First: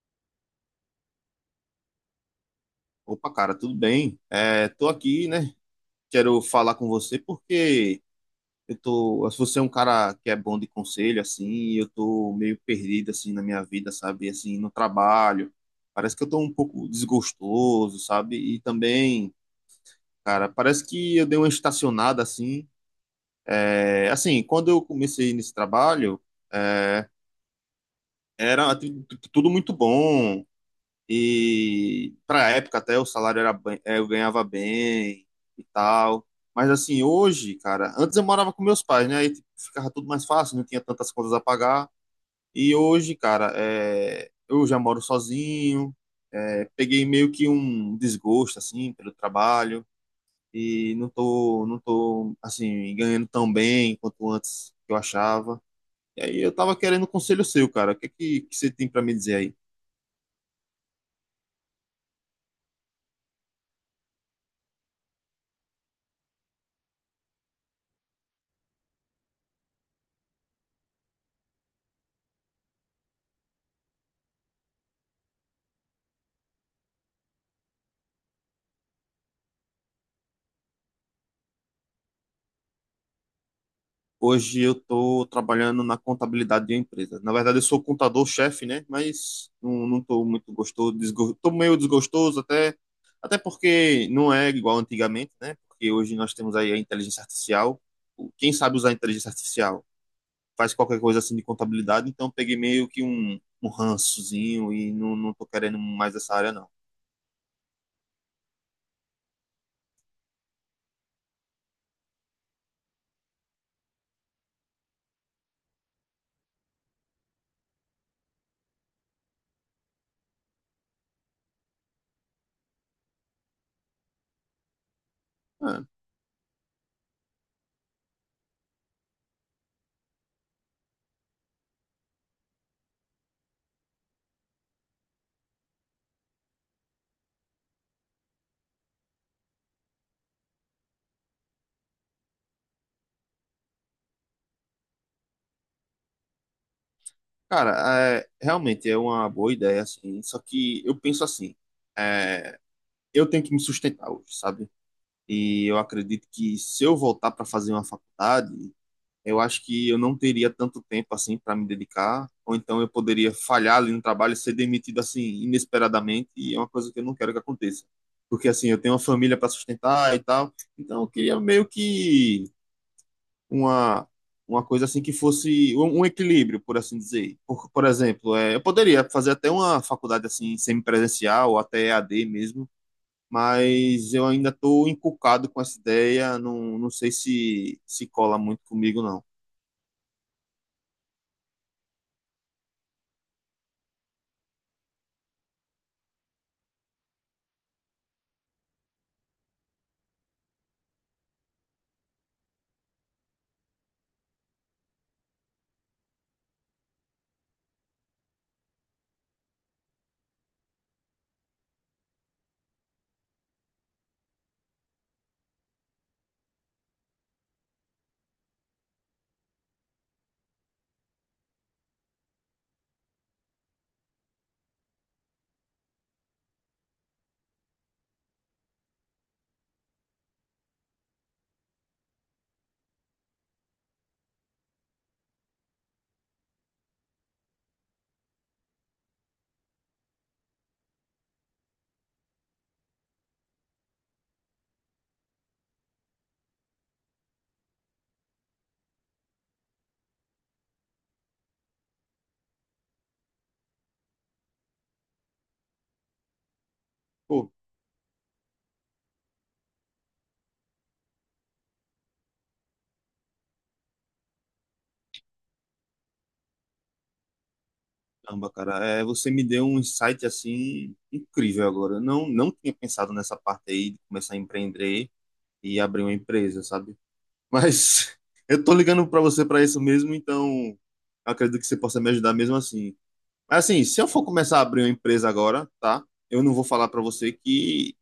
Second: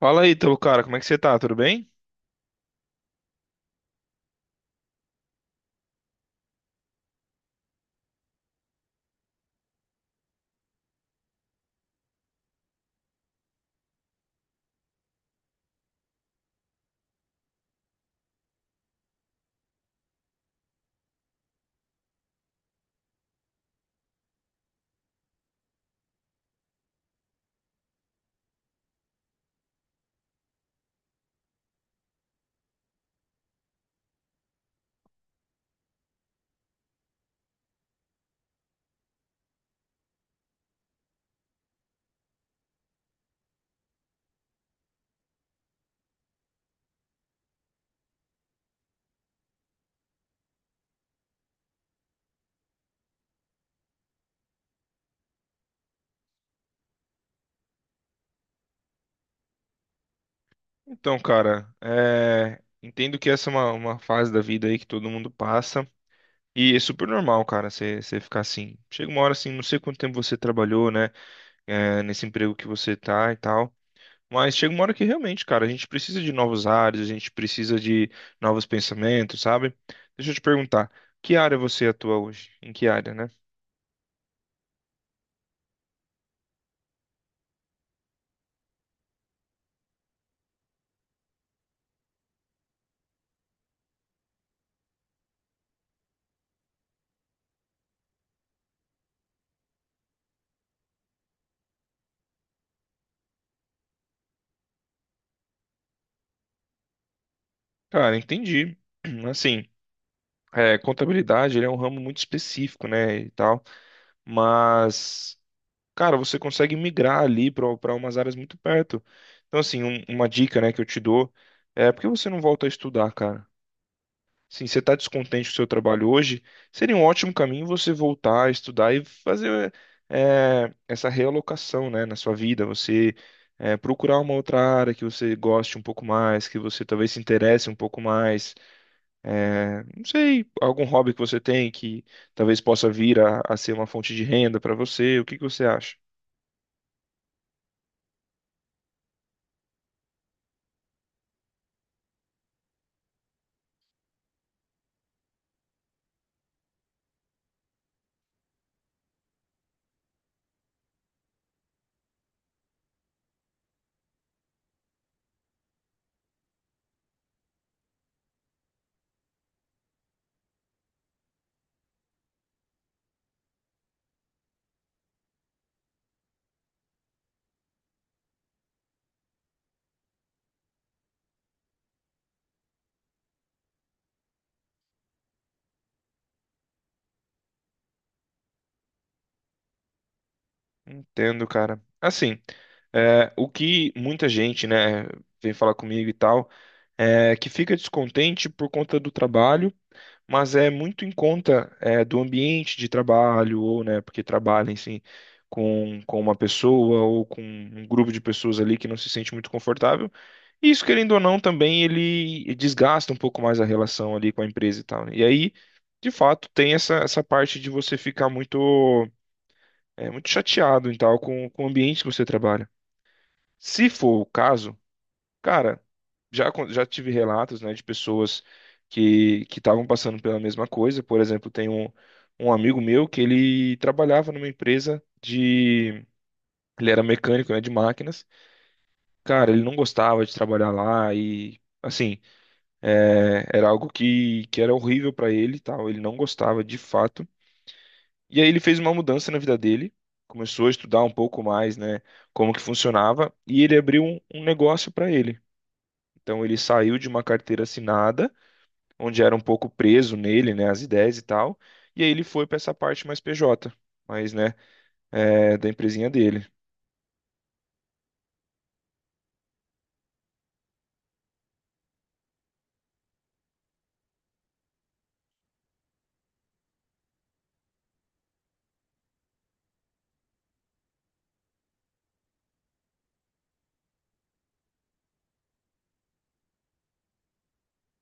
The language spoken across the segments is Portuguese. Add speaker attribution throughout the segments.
Speaker 1: Fala aí, Ítalo, cara, como é que você tá? Tudo bem?
Speaker 2: Opa, cara, tudo bem? É, tô aqui, né? Quero falar com você porque eu tô. Se você é um cara que é bom de conselho, assim, eu tô meio perdido, assim, na minha vida, sabe? Assim, no trabalho. Parece que eu tô um pouco desgostoso, sabe? E também, cara, parece que eu dei uma estacionada, assim. É, assim, quando eu comecei nesse trabalho, é, era tudo muito bom. E para a época até o salário era bem, eu ganhava bem e tal. Mas assim, hoje, cara, antes eu morava com meus pais, né? Aí tipo, ficava tudo mais fácil, não tinha tantas contas a pagar. E hoje, cara, eu já moro sozinho. Peguei meio que um desgosto, assim, pelo trabalho. E não tô, assim, ganhando tão bem quanto antes que eu achava. E aí eu tava querendo um conselho seu, cara. O que é que você tem para me dizer aí?
Speaker 1: Então, cara, entendo que essa é uma fase da vida aí que todo mundo passa. E é super normal, cara, você ficar assim. Chega uma hora assim, não sei quanto tempo você trabalhou, né? Nesse emprego que você tá e tal. Mas chega uma hora que realmente, cara, a gente precisa de novos áreas, a gente precisa de novos pensamentos, sabe? Deixa eu te perguntar, que área você atua hoje? Em que área, né?
Speaker 2: Hoje eu estou trabalhando na contabilidade de uma empresa. Na verdade, eu sou contador-chefe, né? Mas não tô muito gostoso, estou meio desgostoso até, até porque não é igual antigamente, né? Porque hoje nós temos aí a inteligência artificial. Quem sabe usar a inteligência artificial faz qualquer coisa assim de contabilidade, então eu peguei meio que um rançozinho e não tô querendo mais essa área, não.
Speaker 1: Cara, entendi. Assim, contabilidade, ele é um ramo muito específico, né? E tal. Mas, cara, você consegue migrar ali para umas áreas muito perto. Então, assim, uma dica, né, que eu te dou é por que você não volta a estudar, cara? Sim, você está descontente com o seu
Speaker 2: É,
Speaker 1: trabalho hoje, seria um ótimo caminho você voltar a estudar e fazer essa realocação, né, na sua vida. Você procurar uma outra área que você goste um pouco mais, que você talvez se interesse um pouco mais. É, não sei, algum hobby que você tem que talvez possa vir a ser uma fonte de renda para você, o que que você acha?
Speaker 2: cara, é, realmente é uma boa ideia, assim, só que eu penso assim, é, eu tenho que me sustentar hoje, sabe? E eu acredito que se eu voltar para fazer uma faculdade, eu acho que eu não teria tanto tempo assim para me dedicar, ou então eu poderia falhar ali no trabalho, ser demitido assim inesperadamente, e é uma coisa que eu não quero que aconteça. Porque assim, eu tenho uma família para sustentar e tal, então eu queria meio que uma uma coisa assim que fosse um equilíbrio, por assim dizer. Por exemplo, é, eu poderia fazer até uma faculdade assim semipresencial ou até EAD mesmo, mas eu ainda estou encucado com essa ideia, não sei se cola muito comigo, não.
Speaker 1: Entendo, cara. Assim, o que muita gente, né, vem falar comigo e tal, é que fica descontente por conta do trabalho, mas é muito em conta, é, do ambiente de trabalho, ou, né, porque trabalha, enfim, com uma pessoa ou com um grupo de pessoas ali que não se sente muito confortável. Isso, querendo ou não, também ele desgasta um pouco mais a relação ali com a empresa e tal, né? E aí, de fato, tem essa parte de você ficar muito, muito chateado e tal com o ambiente que você trabalha. Se for o caso, cara, já tive relatos, né, de pessoas que estavam passando pela mesma coisa. Por exemplo, tem um amigo meu que ele trabalhava numa empresa de... Ele era mecânico, né, de máquinas. Cara, ele não gostava de trabalhar lá e, assim... É, era algo que era horrível para ele, e tal. Ele não gostava de fato. E aí ele fez uma mudança na vida dele, começou a estudar um pouco mais, né, como que funcionava, e ele abriu um negócio para ele. Então ele saiu de uma
Speaker 2: Pô,
Speaker 1: carteira assinada, onde era um pouco preso nele, né, as ideias e tal. E aí ele foi para essa parte mais PJ, mas né, da empresinha dele.
Speaker 2: caramba, cara, é, você me deu um insight assim incrível agora. Eu não tinha pensado nessa parte aí de começar a empreender e abrir uma empresa, sabe? Mas eu tô ligando para você para isso mesmo, então eu acredito que você possa me ajudar mesmo assim. Mas assim, se eu for começar a abrir uma empresa agora, tá? Eu não vou falar para você que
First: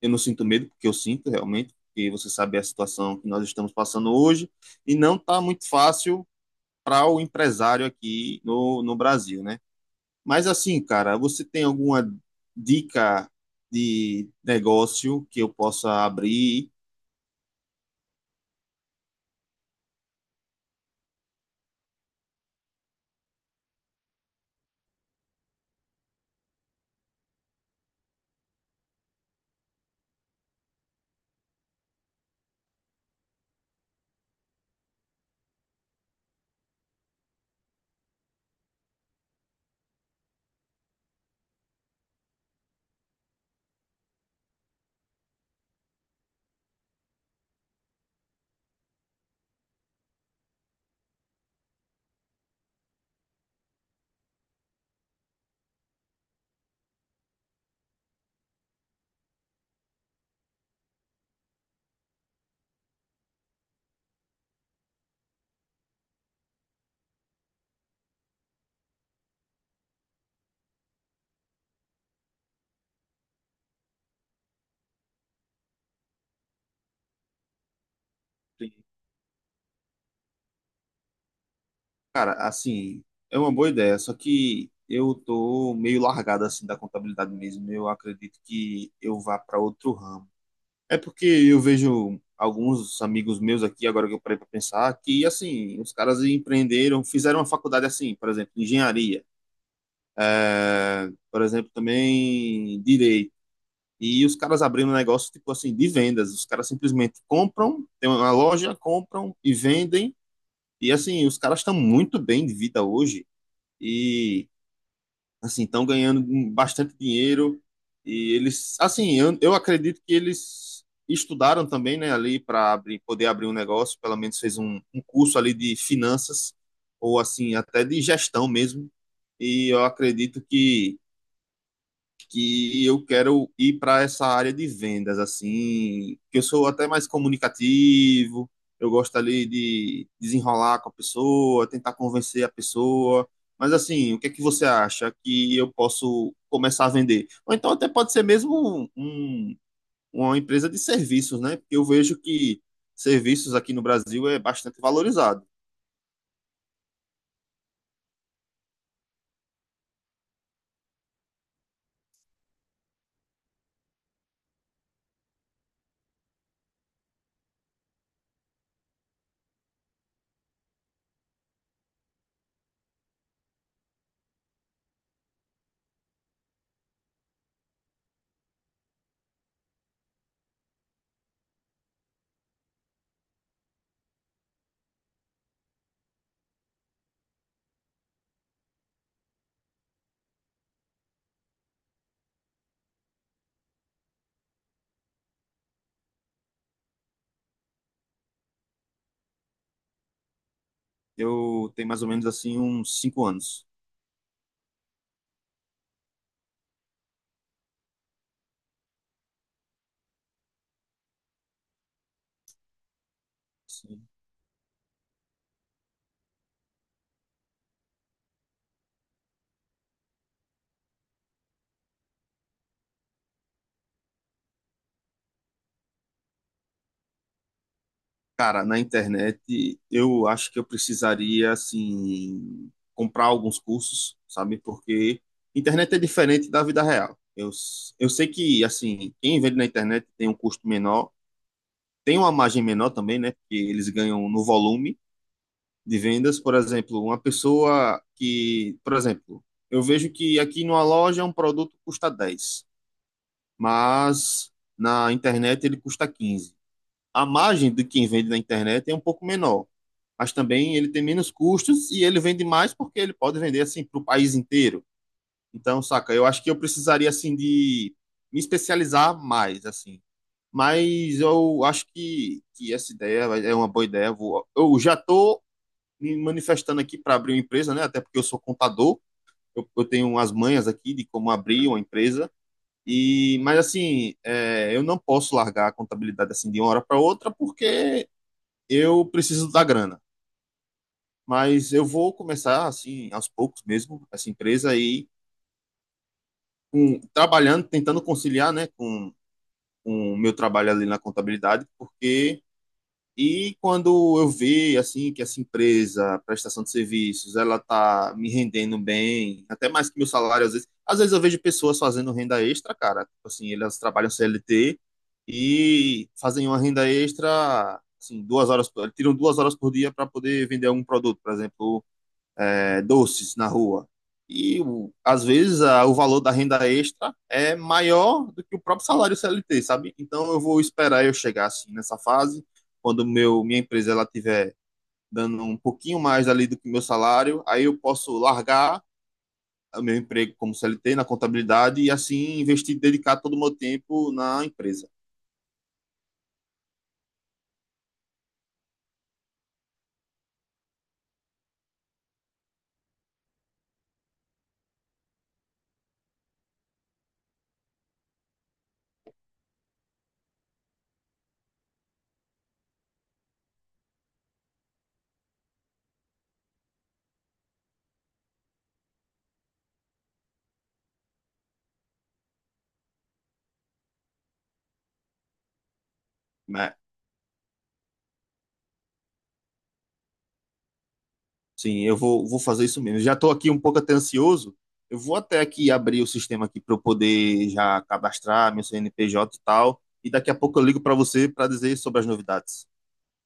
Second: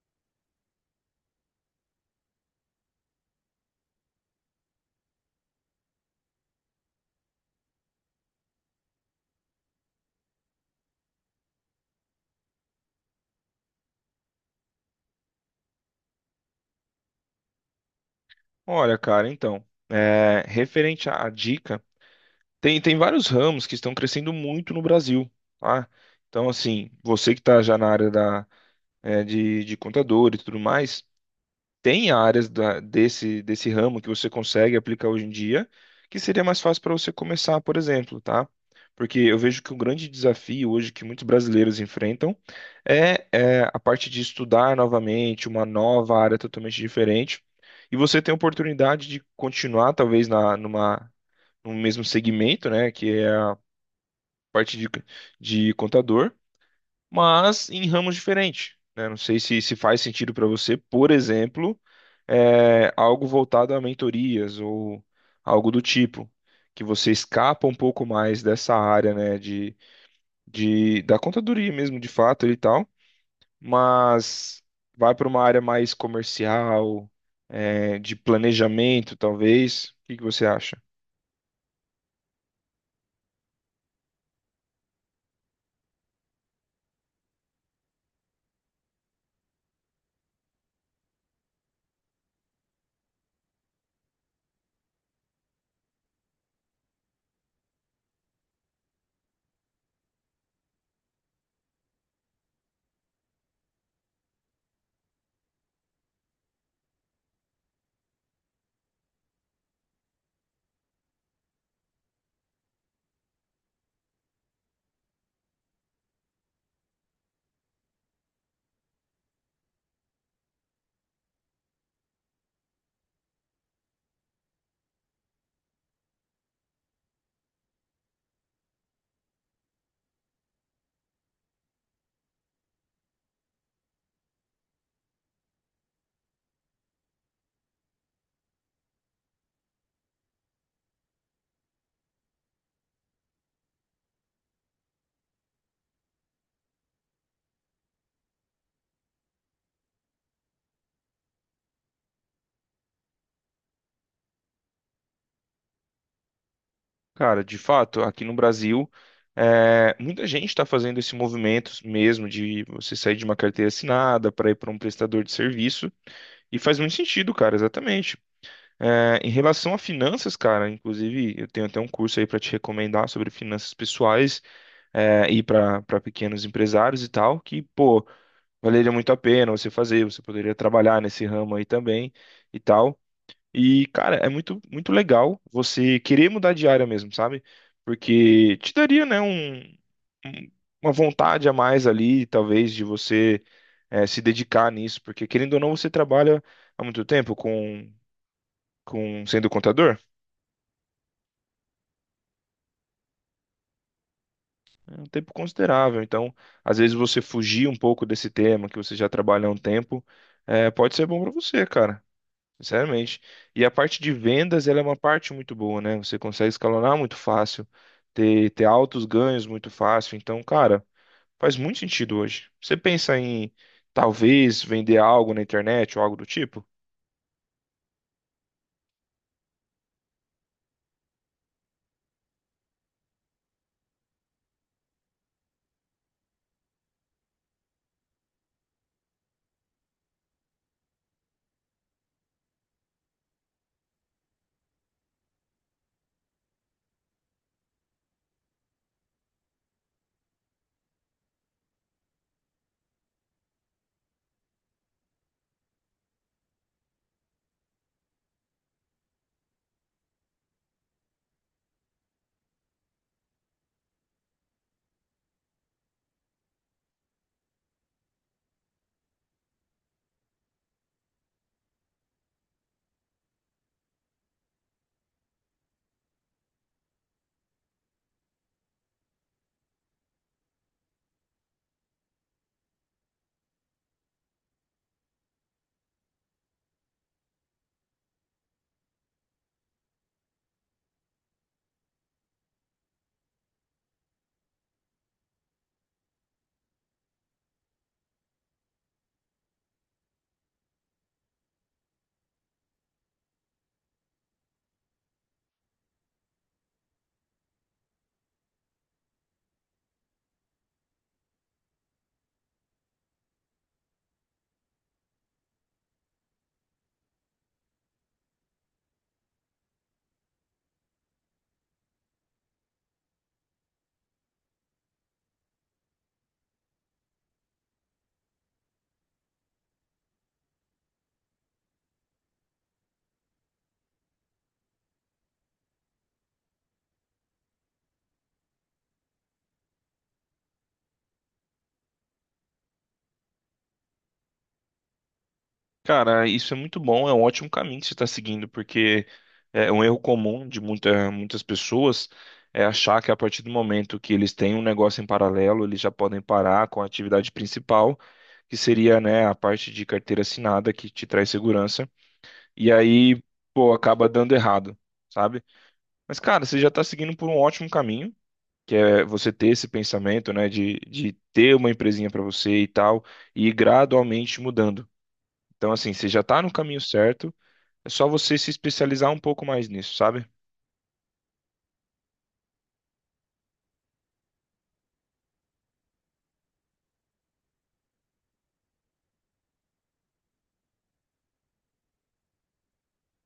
Speaker 2: eu não sinto medo, porque eu sinto realmente, porque você sabe a situação que nós estamos passando hoje, e não está muito fácil para o empresário aqui no Brasil, né? Mas assim, cara, você tem alguma dica de negócio que eu possa abrir?
Speaker 1: Olha, cara, então, é, referente à dica. Tem vários ramos que estão crescendo muito no Brasil, tá? Então, assim, você que está já na área da, é, de contador e tudo mais, tem áreas desse, desse ramo que você consegue aplicar hoje em dia, que seria mais fácil para você começar, por exemplo, tá? Porque eu vejo que o grande desafio hoje que muitos brasileiros enfrentam é a parte de estudar novamente uma nova área totalmente diferente. E você tem a oportunidade de continuar, talvez, numa, no mesmo segmento, né? Que é parte de contador, mas em ramos diferentes, né? Não sei se faz sentido para você, por exemplo, algo voltado a mentorias ou algo do tipo, que você escapa um pouco mais dessa área, né, de, da contadoria mesmo, de fato e tal, mas vai para uma área mais comercial, de planejamento, talvez. O que que você acha?
Speaker 2: Cara, assim, é uma boa ideia, só que eu tô meio largado assim da contabilidade mesmo. Eu acredito que eu vá para outro ramo. É porque eu vejo alguns amigos meus aqui, agora que eu parei para pensar, que assim, os caras empreenderam, fizeram uma faculdade assim, por exemplo, engenharia, é, por exemplo, também direito. E os caras abriram um negócio tipo assim de vendas. Os caras simplesmente compram, tem uma loja, compram e vendem. E assim, os caras estão muito bem de vida hoje. E assim, estão ganhando bastante dinheiro e eles, assim, eu acredito que eles estudaram também, né, ali para abrir, poder abrir um negócio, pelo menos fez um curso ali de finanças ou assim, até de gestão mesmo. E eu acredito que eu quero ir para essa área de vendas, assim, que eu sou até mais comunicativo, eu gosto ali de desenrolar com a pessoa, tentar convencer a pessoa. Mas assim, o que é que você acha que eu posso começar a vender? Ou então até pode ser mesmo uma empresa de serviços, né? Porque eu vejo que serviços aqui no Brasil é bastante valorizado.
Speaker 1: Cara, de fato, aqui no Brasil, muita gente está fazendo esse movimento mesmo de você sair de uma carteira assinada para ir para um prestador de serviço, e faz muito sentido, cara, exatamente. É, em relação a finanças, cara, inclusive, eu tenho até um curso aí para te recomendar sobre finanças pessoais, é, e para pequenos empresários e tal, que, pô, valeria muito a pena você fazer, você poderia trabalhar nesse ramo aí também e tal. E, cara, é muito, muito legal você querer mudar de área mesmo, sabe? Porque te daria, né, um- uma vontade a mais ali, talvez, de você se dedicar nisso. Porque, querendo ou não, você trabalha há muito tempo com sendo contador,
Speaker 2: Eu tenho mais ou menos assim uns 5 anos.
Speaker 1: é um tempo considerável. Então, às vezes, você fugir um pouco desse tema que você já trabalha há um tempo, pode ser bom pra você, cara. Sinceramente. E a parte de vendas, ela é uma parte muito boa, né? Você consegue escalonar muito fácil, ter altos ganhos muito fácil. Então, cara, faz muito sentido hoje. Você pensa em talvez vender algo na internet ou algo do tipo?
Speaker 2: Cara, na internet, eu acho que eu precisaria, assim, comprar alguns cursos, sabe? Porque internet é diferente da vida real. Eu sei que, assim, quem vende na internet tem um custo menor, tem uma margem menor também, né? Porque eles ganham no volume de vendas. Por exemplo, uma pessoa que, por exemplo, eu vejo que aqui numa loja um produto custa 10, mas na internet ele custa 15. A margem de quem vende na internet é um pouco menor, mas também ele tem menos custos e ele vende mais porque ele pode vender assim para o país inteiro. Então, saca, eu acho que eu precisaria assim de me especializar mais assim. Mas eu acho que essa ideia é uma boa ideia. Eu já estou me manifestando aqui para abrir uma empresa, né? Até porque eu sou contador, eu tenho umas manhas aqui de como abrir uma empresa. Mas assim, é, eu não posso largar a contabilidade assim de uma hora para outra porque eu preciso da grana. Mas eu vou começar assim aos poucos mesmo essa empresa aí com, trabalhando tentando conciliar, né, com o meu trabalho ali na contabilidade, porque e quando eu ver assim que essa empresa prestação de serviços ela tá me rendendo bem até mais que meu salário, às vezes eu vejo pessoas fazendo renda extra, cara, tipo assim, elas trabalham CLT e fazem uma renda extra assim 2 horas tiram 2 horas por dia para poder vender algum produto, por exemplo, é, doces na rua. E às vezes o valor da renda extra é maior do que o próprio salário CLT, sabe? Então eu vou esperar eu chegar assim nessa fase, quando meu minha empresa ela tiver dando um pouquinho mais ali do que o meu salário, aí eu posso largar o meu emprego como CLT na contabilidade e assim investir, dedicar todo o meu tempo na empresa.
Speaker 1: Cara, isso é muito bom, é um ótimo caminho que você está seguindo, porque é um erro comum de muitas pessoas é achar que a partir do momento que eles têm um negócio em paralelo, eles já podem parar com a atividade principal, que seria, né, a parte de carteira assinada que te traz segurança, e aí, pô, acaba dando errado, sabe? Mas, cara, você já está seguindo por um ótimo caminho. Que é você ter esse pensamento, né, de ter uma empresinha para você e tal, e ir gradualmente mudando. Então, assim, você já está no
Speaker 2: Né?
Speaker 1: caminho certo, é só você se especializar um pouco mais nisso, sabe?
Speaker 2: Sim, eu vou fazer isso mesmo. Já estou aqui um pouco até ansioso. Eu vou até aqui abrir o sistema aqui para eu poder já cadastrar meu CNPJ e tal. E daqui a pouco eu ligo para você para dizer sobre as novidades.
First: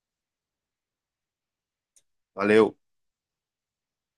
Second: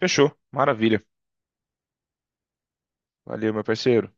Speaker 1: Fechou. Maravilha.
Speaker 2: Valeu.
Speaker 1: Valeu, meu parceiro.